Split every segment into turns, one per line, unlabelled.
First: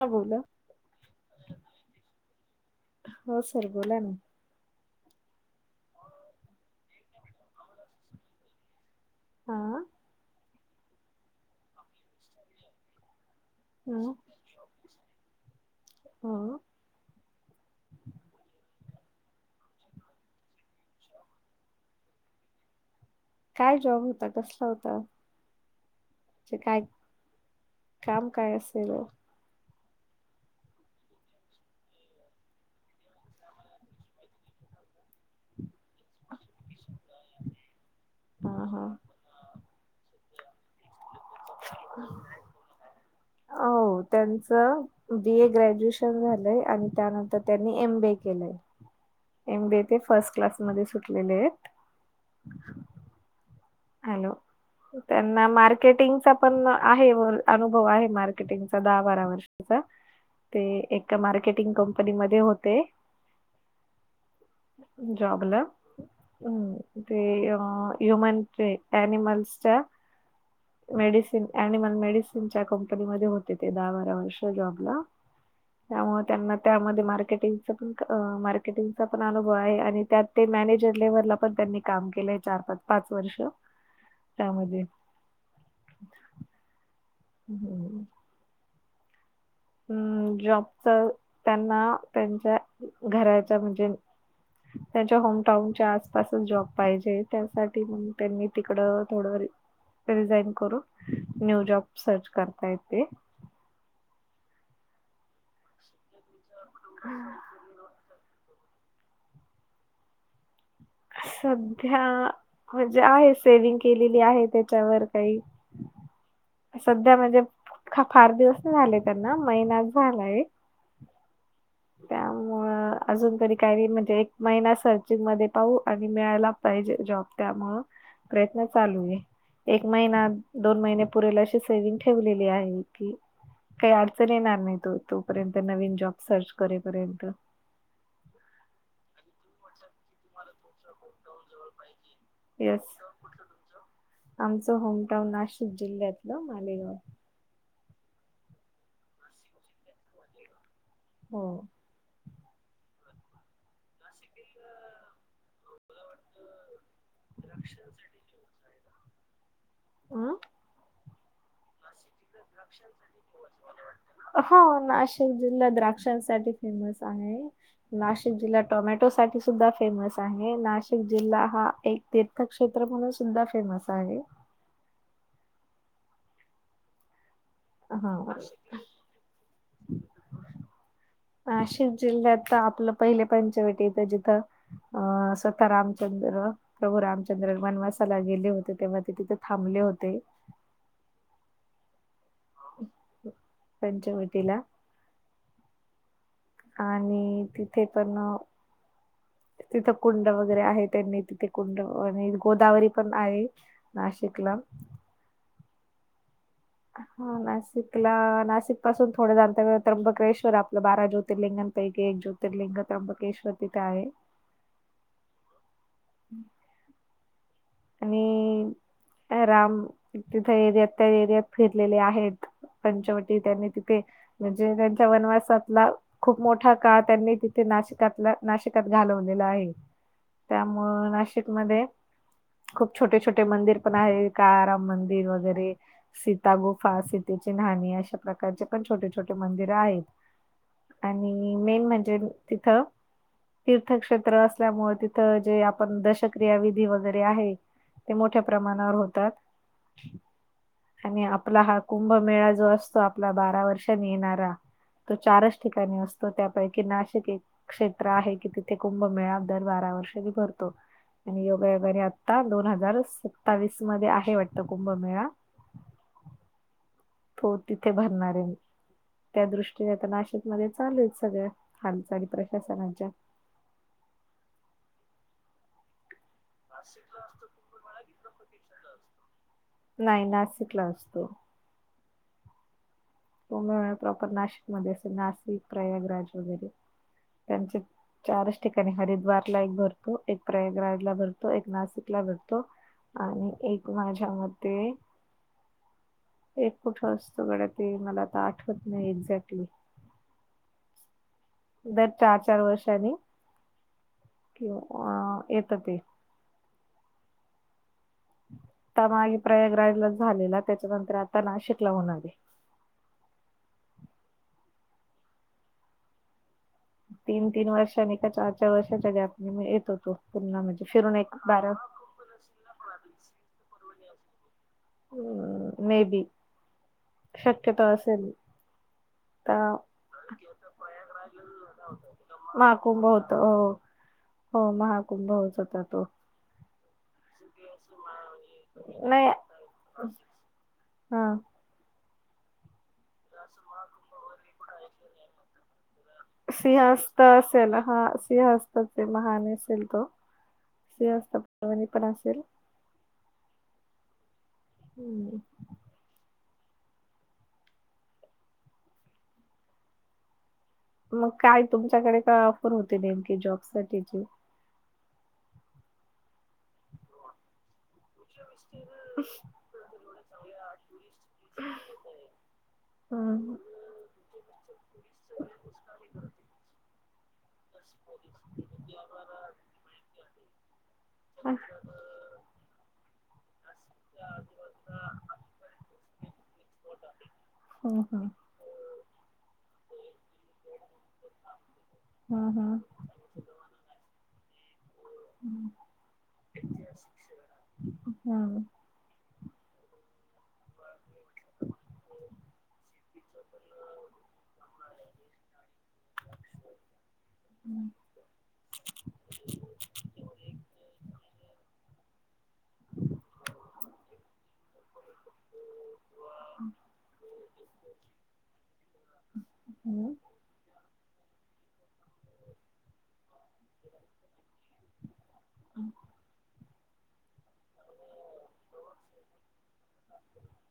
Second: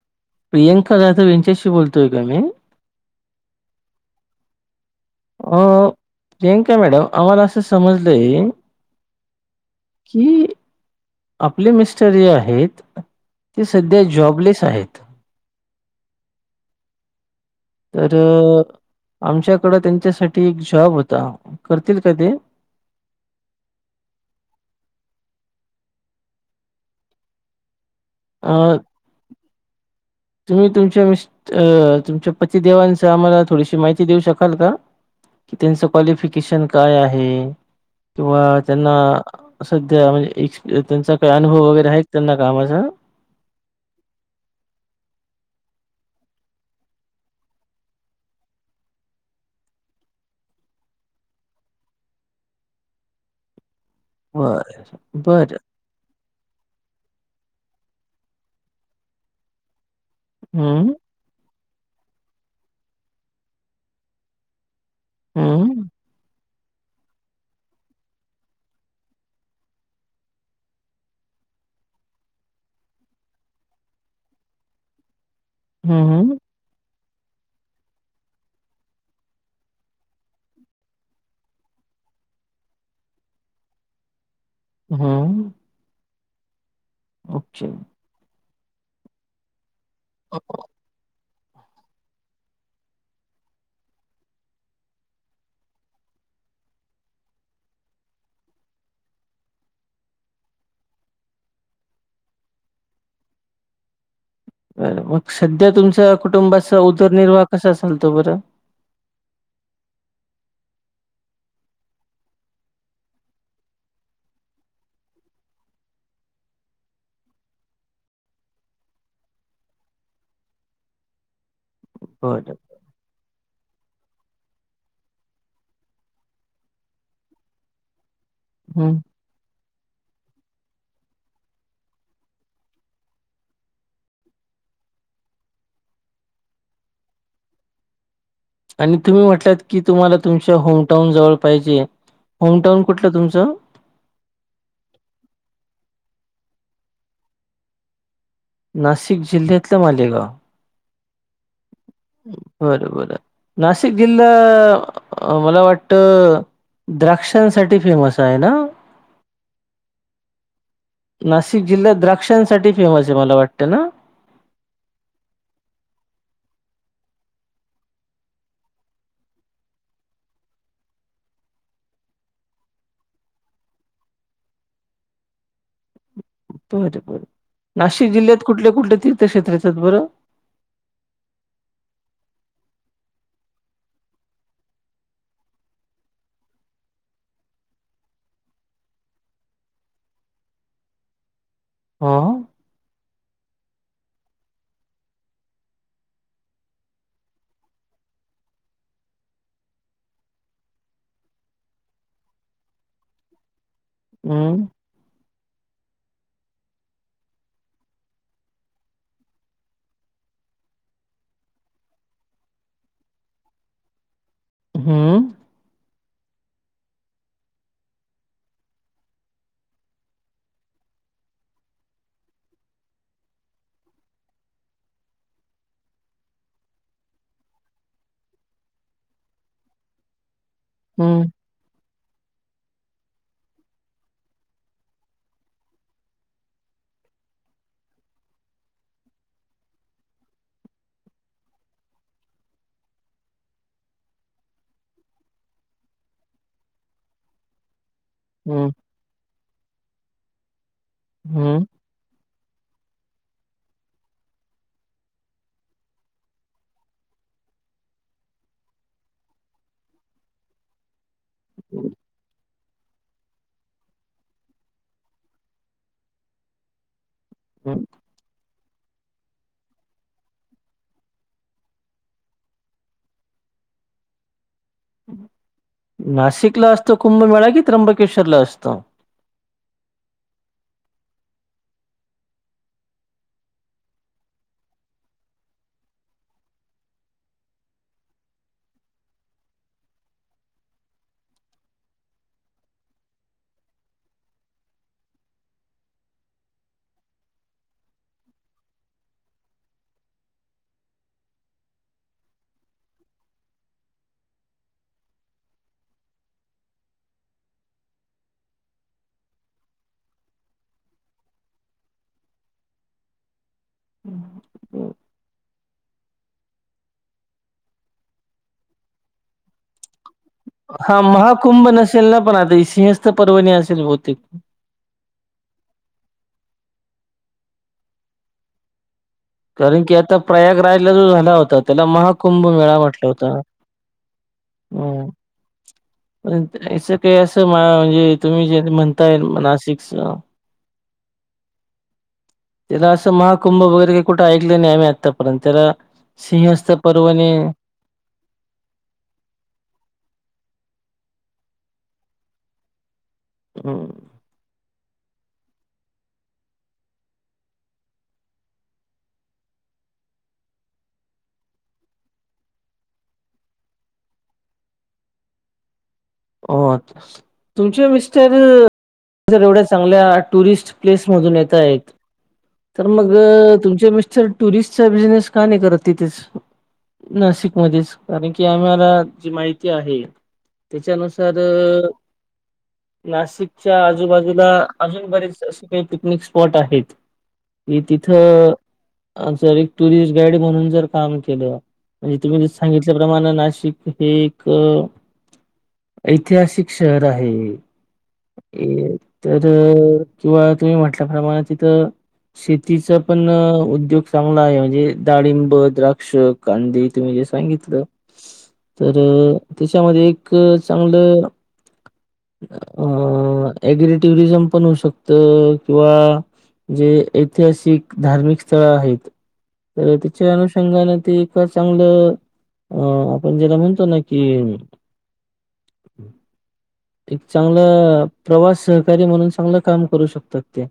का बोलला.
प्रियांका जाधव यांच्याशी बोलतोय का मी.
हो सर बोला ना.
हो प्रियांका मॅडम आम्हाला असं समजलं.
हा.
कि आपले मिस्टर ज आहेत. ते
हा
सध्या जॉबलेस आहेत.
हा.
तर आमच्याकड त्यांच्यासाठी एक जॉब होता करतील का ते
काय जॉब होता कसला होता काय काम काय
अ,
असेलो
तुम्ही तुमच्या मिस् तुमच्या पतदेवांच आम्हाला थोडीशी माहिती देऊ शकाल का की त्यांचं क्वालिफिकेशन काय आहे किंवा
हा
त्यांना सध्या म्हणजे त्यांचा काही अनुभव वगैरे आहे त्यांना कामाचा
हो तेचं बी ए ग्रॅज्युएशन झालंय आणि त्यानंतर त्यांनी एम बीए केलंय एम बी ते फर्स्ट क्लासमध्ये सुटलेले आहेत हॅलो
बरं,
त्यांना
बरं.
मार फिंटीगचा पण आहे अनुभव आहे मार्केटिंगचा दहा बारा वर्षाचा ते
हं,
एका मार्केटिंग कंपनीमध्ये होते जॉबला
हं.
हम् ते यमन एनिमलस च्या
[unintelligible]
मेडिसिन अनिमल मेडिसिनच्या कंपनीमध्ये होते ते दहा बारा वर्ष जॉबला
हं,
त्यामुळे
हं.
त्यांना त्यामध्ये मार्केटिंग मार्केटिंगचा पण अनुभव आहे आणि त्यात ते मॅनेजर लेव्हलला पण त्यांनी काम केलंय चार पाच पाच वर्ष त्यामध्ये
हम्म
हम अम् जॉबच त्यांना त्यांच्या घराच्या म्हणजे त्यांच्या होमटाऊनच्या आसपासच जॉब पाहिजे त्यासाठी त्यांनी तिकड थोडं रिझाईन करून न्यू जॉब सर्च करता येते
बर मग सध्या तुमच्या कुटुंबाचा उदरनिर्वाह कसा चालतो बरं
सध्या म्हणजे आहे सेव्हिंग केलेली आहे त्याच्यावर काही सध्या म्हणजे फार दिवस नाही झाले त्यांना महिनाच झालाय
होय काय
त्यामुळं अजून तरी काही म्हणजे एक महिना सर्चिंग मध्ये पाहू आणि मिळायला पाहिजे जॉब त्यामुळ प्रयत्न
हं.
चालू आहे एक महिना दोन महिने पुरेल अशी सेव्हिंग ठेवलेली आहे की काही अडचण येणार नाही तो तोपर्यंत नवीन जॉब सर्च करेपर्यंत
आणि तुम्ही म्हटलात की तुम्हाला तुमच्या होमटाऊन जवळ पाहिजे होमटाऊन
येस
कुठल तुमचं
आमचं होमटाउन नाशिक जिल्ह्यातलं मालेगाव
नाशिक जिल्ह्यातलं मालेगाव
हो
बरबर नाशिक जिल्हा मला वाटत द्राक्षांसाठी फेमस आहे ना
आं
नाशिक जिल्ह्यात द्राक्षांसाठी फेमस आहे मला वाटत ना
हा नाशिक जिल्हा द्राक्षांसाठी फेमस आहे नाशिक जिल्हा टोमॅटो साठी सुद्धा फेमस आहे नाशिक जिल्हा हा एक ते तीर्थ क्षेत्र म्हणून सुद्धा फेमस आहे
बर बर नाशिक
हा
जिल्ह्यात कुठल्या कुठल्या तीर्थक्षेत्र आहेत बरं
नाशिक जिल्ह्यात आपलं पहिले पंचवटीत जिथं, अं सखा रामचंद्र प्रभू रामचंद्र वनवासाला गेले होते, तेव्हा ते तिथे थांबले होते.
हं
पंचवटीला आणि तिथे पण अ तिथं कुंड वगैरे आहे, त्यांनी तिथे कुंड आणि गोदावरी पण आहे. नाशिकला
हं.
हा नाशिकला, नाशिक पासून थोडंच अंतरावर त्र्यंबकेश्वर आपलं बारा ज्योतिर्लिंगान पैकी एक ज्योतिर्लिंग त्र्यंबकश्वर तिथं आहे.
हं
[unintelligible] आणि आ राम तिथं एरियात त्या एरियात फिरलेले आहेत. पंचवटी त्यांनी तिथे म्हणजे त्यांच्या वनवासातला खूप मोठा काळ त्यांनी तिथे नाशिकातला नाशिकात घालवलेला आहे. त्यामुळं
हं,
नाशिकमध्ये खूप छोटे -छोटे मंदिर पण आहे. काळा राम मंदिर वगैरे, सीता गुफा, सीतेची न्हाणी अशा प्रकारचे पण छोटे- छोटे मंदिर आहेत. आणि मेन म्हणजे तिथं तीर्थक्षेत्र असल्यामुळे तिथं जे आपण दशक्रिया विधी वगैरे आहे, ते मोठ्या
हं,
प्रमाणावर होतात आणि आपला
हं,
हात कुंभमेळा जो असतो आपला बारा वर्षांनी येणारा, तो चारच ठिकाणी असतो त्यापैकी नाशिक एक- क्षेत्र आहे की, तिथे कुंभमेळा दर बारा वर्षांनी भरतो. आणि योगायोगाने आता दोन हजार सत्तावीस मध्ये आहे वाटतं कुंभमेळा. तो
हं.
तिथे भरणारे मी त्या दृष्टीने आता नाशिकमध्ये चालू आहेत सगळ्यां हालचाली प्रशासनाच्या.
नाशिकला असतो कुंभमेळा की त्र्यंबकेश्वर ला असतो?
नाही नासिकला असतो. कुंभमेळा प्रॉपर नाशिकमध्ये असे नाशिक, प्रयागराज वगैरे त्यांचे चारच ठिकाणी हरिद्वारला एक भरतो, एक प्रयागराज ला भरतो, एक नाशिकला भरतो, आणि एक माझ्या मते, एक कुठं असतो गडत ते मला आता आठवत नाही एक्झॅक्टली. दर चार- चार वर्षांनी किंवा येतं ते, आता मागे प्रयागराजलाच झालेला, त्याच्यानंतर आता नाशिकला होणार ये.
हू
तीन-तीन वर्ष नाही तर चार-चार वर्षाच्या गॅपने म येतो तो पूर्ण म्हणजे फिरून एक बारा,
असेल ना पण आता सिंहस्थ पर्वणी असेल बहुतेक
ह मे बी शक्यतो असेल, तर
कारण की आता प्रयागराजला जो झाला होता, त्याला 'महाकुंभ मेळा'
महाकुंभ
म्हटलं
होत
होता.
हो हो महाकुंभच होता तो.
या काही असं म्हणजे तुम्ही जे म्हणताय नाशिकचं
हां
तेला असं महाकुंभ वगैरे, कुठं ऐकलं नाही आम्ही आत्तापर्यंत त्याला सिंहस्थ पर्वणी
त्याला हा, सिंहस्ता महान असेल तो, सिंहस्त पवणी पण असेल.
ह.
हम्म. मग काय तुमच्याकडे काय ऑफर होते बँकेत जॉब साठीची.?
हो तुमचे मिस्टर जर एवढ्या चांगल्या टुरिस्ट प्लेस मधून येत आहेत, तर मग,
हम्म
तुमचे मिस्टर टुरिस्टचा बिजनेस का नाही करत तिथेच? नाशिक मधेच, कारण की आम्हाला जी माहिती आहे, त्याच्यानुसार तर ऽनाशिकच्या आजूबाजूला अजून बरेच स्पेस पिकनिक स्पॉट आहेत, की
हम्म
तिथं सर एक टुरिस्ट गाईड म्हणून जर काम केलं, म्हणजे तुम्ही
हम्म
जसं
हम्म
सांगितल्याप्रमाणे नाशिक हे एक,
हम्म.
ऐतिहासिक शहर आहे,,
हम्म
तर किंवा तुम्ही म्हटल्याप्रमाणे तिथं शेतीचा पण उद्योग चांगला आहे,, म्हणजे डाळिंब, द्राक्ष, कांदी तुम्ही जे सांगितलं, तर त्याच्यामध्ये एक अ् ॲग्री टुरिझम पण होऊ शकत. अ किंवा, जे ऐतिहासिक धार्मिक स्थळं आहेत. तर
हम्म
तिच्या अनुषंगाने ते इतकं चांगलं, अ आपण ज्याला म्हणतो ना की एक चांगलं, प्रवास सहकारी म्हणून चांगलं काम करू शकतात ते.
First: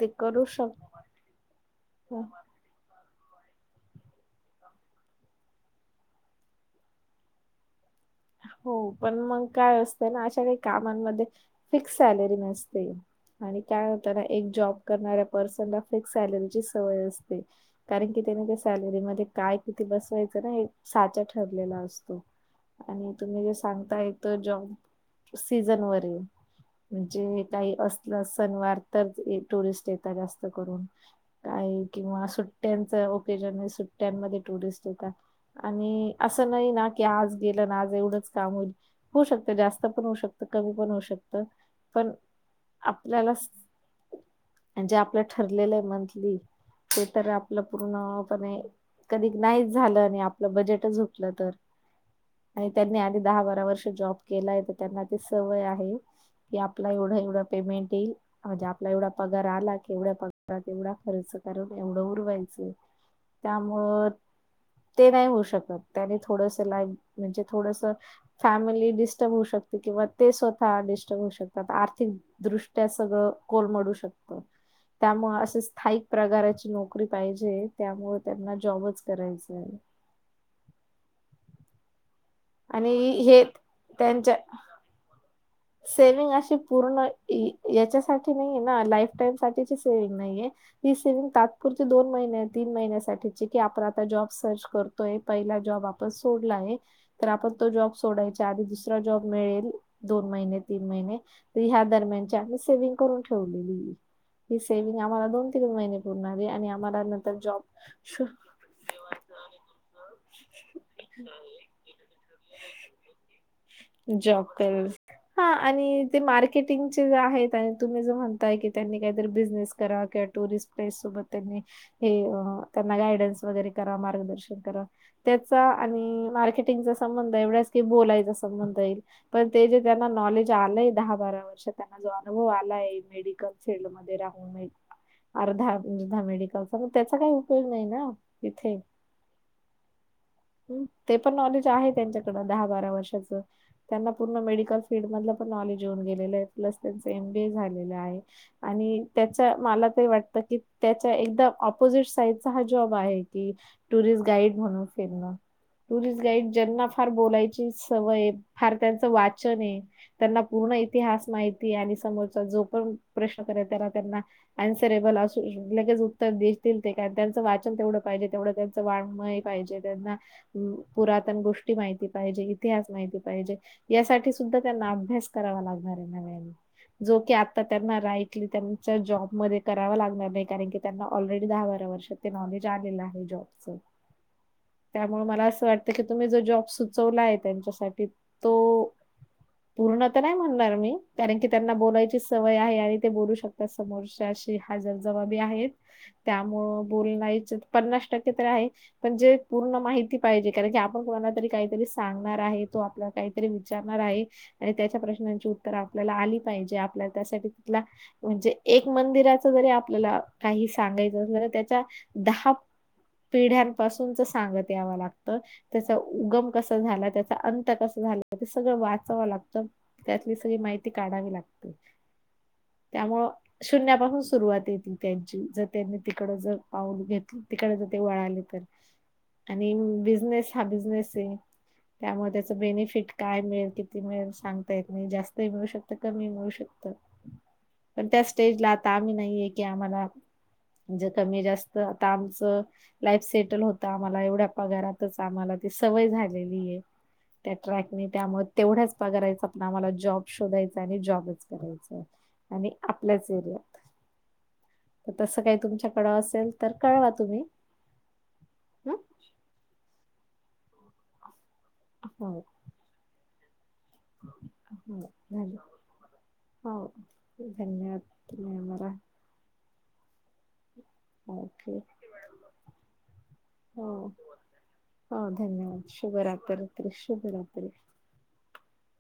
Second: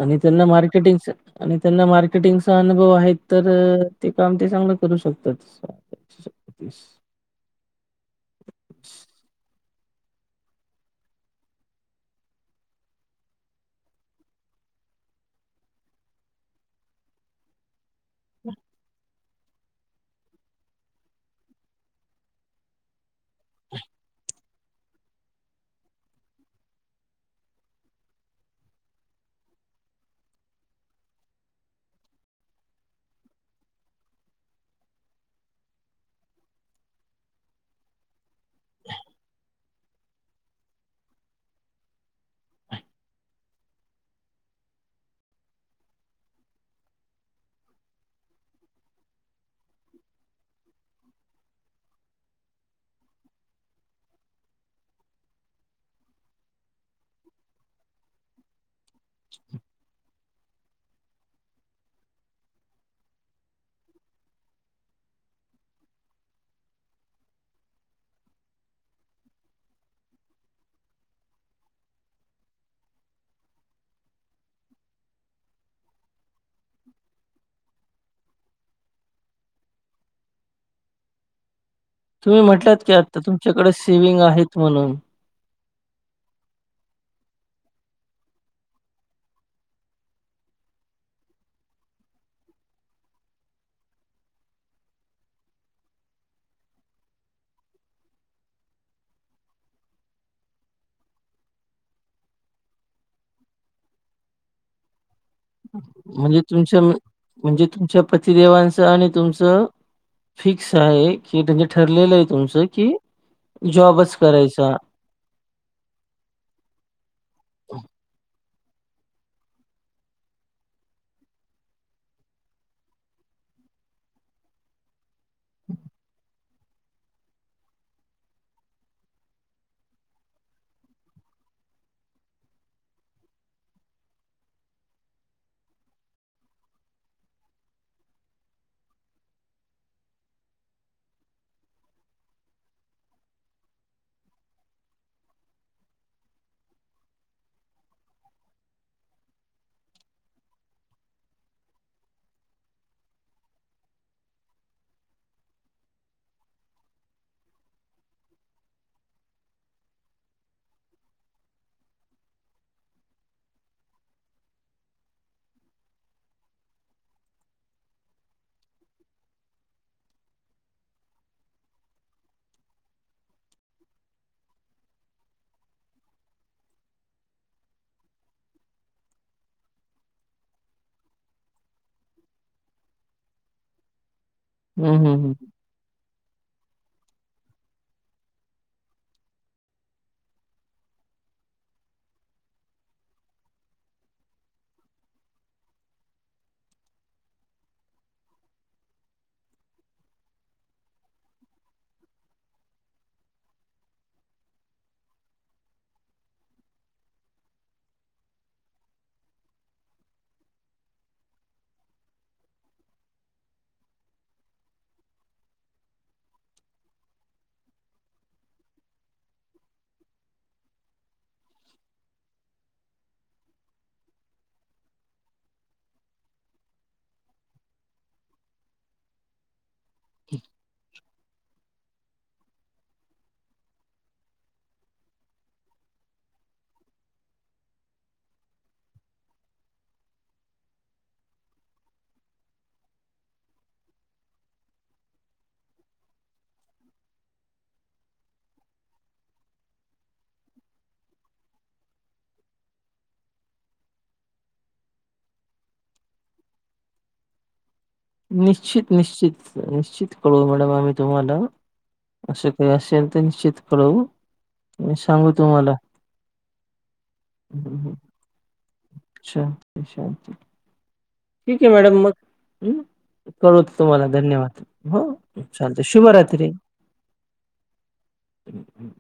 ते
आणि त्यांना
करू शकता
मार्केटिंग, आणि त्यांना मार्केटिंग चा अनुभव आहे तर, ते काम ते चांगलं करू शकतात.
हो, पण मग काय असतंय ना, अशा काही कामांमध्ये फिक्स सॅलरी नसते. आणि काय होतं ना, एक जॉब करणाऱ्या पर्सन ला फिक्स सॅलरीची सवय असते. कारण की त्याने त्या सॅलरीमध्ये काय किती बसवायचं ना हे साचा ठरलेला असतो. आणि तुम्ही जे सांगताय तर जॉब सीझनवरील. म्हणजे काही असलं सनवार तर टुरिस्ट येतात जास्त करून. काही किंवा सुट्ट्यांच ओकेजन, सुट्ट्यांमध्ये टुरिस्ट येतात. आणि असं नाही ना की आज केल ना, आज एवढंच काम होईल, होऊ शकतं जास्त पण होऊ शकतं कमी पण होऊ शकत. पण आपल्याला जे आपलं ठरलेलं आहे मंथली ते तर आपलं पूर्णपणे कधी नाहीच झालं, आणि आपलं बजेटच झुटलं तर आणि त्यांनी आधी दहा बारा वर्ष जॉब केलाय तर त्यांना ती सवय आहे. की आपला एवढा एवढा पेमेंट येईल. म्हजे आपला एवढा पगार आला, की एवढ्या पगारात एवढा खर्च करून एवढं उरवायचं. त्यामुळं ते नाही होऊ शकत, त्याने थोडस लाईफ म्हणजे थोडस फॅमिली डिस्टर्ब होऊ शकते, किंवा ते स्वतः डिस्टर्ब होऊ शकतात. आर्थिक दृष्ट्या सगळं कोलमडू शकतं. त्यामुळ अस स्थायिक प्रकाराची नोकरी पाहिजे, त्यामुळे त्यांना जॉबच करायच आहे.
तुम्ही म्हटल्यात की
आणि
आता
हे
तुमच्याकडे सेविंग
त्यांच्या
आहेत म्हणून.
सेव्हिंग अशी पूर्ण, याच्यासाठी नाहीये ना, लाईफ टाईम साठीची सेव्हिंग नाहीये. ही सेविंग तात्पुरती दोन महिन्या तीन महिन्यासाठीची की आपण आता जॉब सर्च करू पहिला जॉब आपण सोडला आहे तर, आपण तो जॉब सोडायचा आधी दुसरा जॉब मिळेल दोन महिने तीन महिने ह्या दरम्यानची आम्ही सेव्हिंग करून ठेवलेली आहे. ही सेविंग आम्हाला दोन
म्हणजे
आहे आणि
तुमच्या
आम्हाला नंतर
म्हणजे तुमच्या
जॉब
पतिदेवांचं आणि तुमचं? फिक्स आहे? की म्हणजे ठरलेलं आहे तुमचं कि जॉबच करायचा.
हा आणि ते मार्केटिंगचे जे आहेत आणि तुम्ही जो म्हणताय की त्यांनी काहीतरी बिझनेस करा किंवा टुरिस्ट प्लेस सोबत त्यांनी हे त्यांना गायडन्स वगैरे करा मार्गदर्शन करा. त्याचा आणि मार्केटिंगचा संबंध एवढाच की, बोलायचा संबंध येईल पण ते जे? ज्यांना नॉलेज आलंय दहा बारा वर वर्ष जो अनुभव आलाय मेडिकल फील्ड मध्ये राहून ही अर्धा अर्धा मेडिकलचा मग त्याचा काही उपयोग नाही ना? इथे. ते पण नॉलेज आहे त्यांच्याकड दहा बारा वर्षाच, त्यांना पूर्ण मेडी कल फील्ड मधल पण नॉलेज येऊन गेलेलं आहे, प्लस त्यांचं एम बी ए झालेलं आहे. आणि त्याचा मला ते वाटत की त्याच्या एकदम, ऑपोजिट साईडचा हा जॉब आहे की टुरिस्ट गाईड म्हणून फिरणं. टुरिस्ट गाईड ज्यांना फार बोलायची सवय आहे, फार त्यांचं वाचन आहे. त्यांना पूर्ण इतिहास माहिती आहे समोरचा जो पण प्रश्न करेल, तर त्यांना? अन्सरेबल असू लगेच उत्तर देतील ते कारण त्यांचं वाचन तेवढं पाहिजे, तेवढं त्यांचं वांग्मय पाहिजे त्यांना, पुरातन गोष्टी माहिती पाहिजे, इतिहास माहिती पाहिजे यासाठी सुद्धा त्यांना अभ्यास करावा लागणार आहे नव्याने. जो की आता त्यांना राईटली त्यांच्या जॉबमध्ये करावा लागणार नाही कारण की त्यांना ऑलरेडी दहा बारा वर्ष ते नॉलेज आलेलं आहे जॉबच.
[inaudible]
त्यामुळे
हं.
मला असं वाटतं की तुम्ही जो जॉब सुचवला आहे त्यांच्यासाठी तो? पूर्ण तर नाही म्हणणार मी, कारण की त्यांना बोलायची सवय आहे आणि ते बोलू शकतात समोरच्याशी. ते हजरजबाबी आहेत त्यामुळ ब बोलायचं पन्नास टक्के तर आहे. पण जे पूर्ण माहिती पाहिजे कारण की आपण कोणाला तरी काहीतरी सांगणार आहे तो आपला काहीतरी विचार राही त्याच्या प्रश्नांची उत्तर आपल्याला आली पाहिजे. आपल्या त्यासाठी कुठला? म्हणजे एक मंदिराच जरी आपल्याला काही सांगायचं झालं त्याच्या दहा पिढ्यांपासूनच सांगत यावं लागतं. त्याचा उगम कसा झाला? त्याचा अंत कसा झाला? ते सगळं वाचावं लागतं, त्यातली सगळी माहिती काढावी लागते. त्यामुळं शून्यापासून सुरुवात येती त्यांची जर त्यांनी तिकड जर पाऊल घेतलं तिकडे जर ते वळाले तर
[unintelligible]
आणि बिझनेस हा बिझनेस आहे त्यामुळे त्याच बेनिफिट काय मिळेल? किती मिळेल? सांगता येत नाही जास्तही मिळू शकत, कमी ही मिळू शकत. पण त्या स्टेजला आता आम्ही नाही आहेे की आम्हाला म्हणजे कमी जास्त आता आमचं लाईफ सेटल होत आम्हाला एवढ्या पगारातच आम्हाला ती सवय झालेली आहे. त्या ट्रॅक आणि त्यामुळे तेवढ्याच पगाराचा आम्हाला जॉब शोधायचा आणि जॉबच करायचाय. आणि आपल्याच एरियात. तर तसं काही तुमच्याकडं असेल? तर कळवा तुम्ही.
निश्चित,
ह
निश्चित, निश्चित कळवू मॅडम आम्ही तुम्हाला
हो
असे? असेल तर निश्चित कळवू आणि
हो
सांगू
झाले
तुम्हाला
हो धन्यवाद मॅम रा
चालतंय चालतंय. ठीक आहे
ओके
मॅडम मग हम्म कळवतो
हो
तुम्हाला धन्यवाद हो. चालत. शुभरात्री. [inaudible]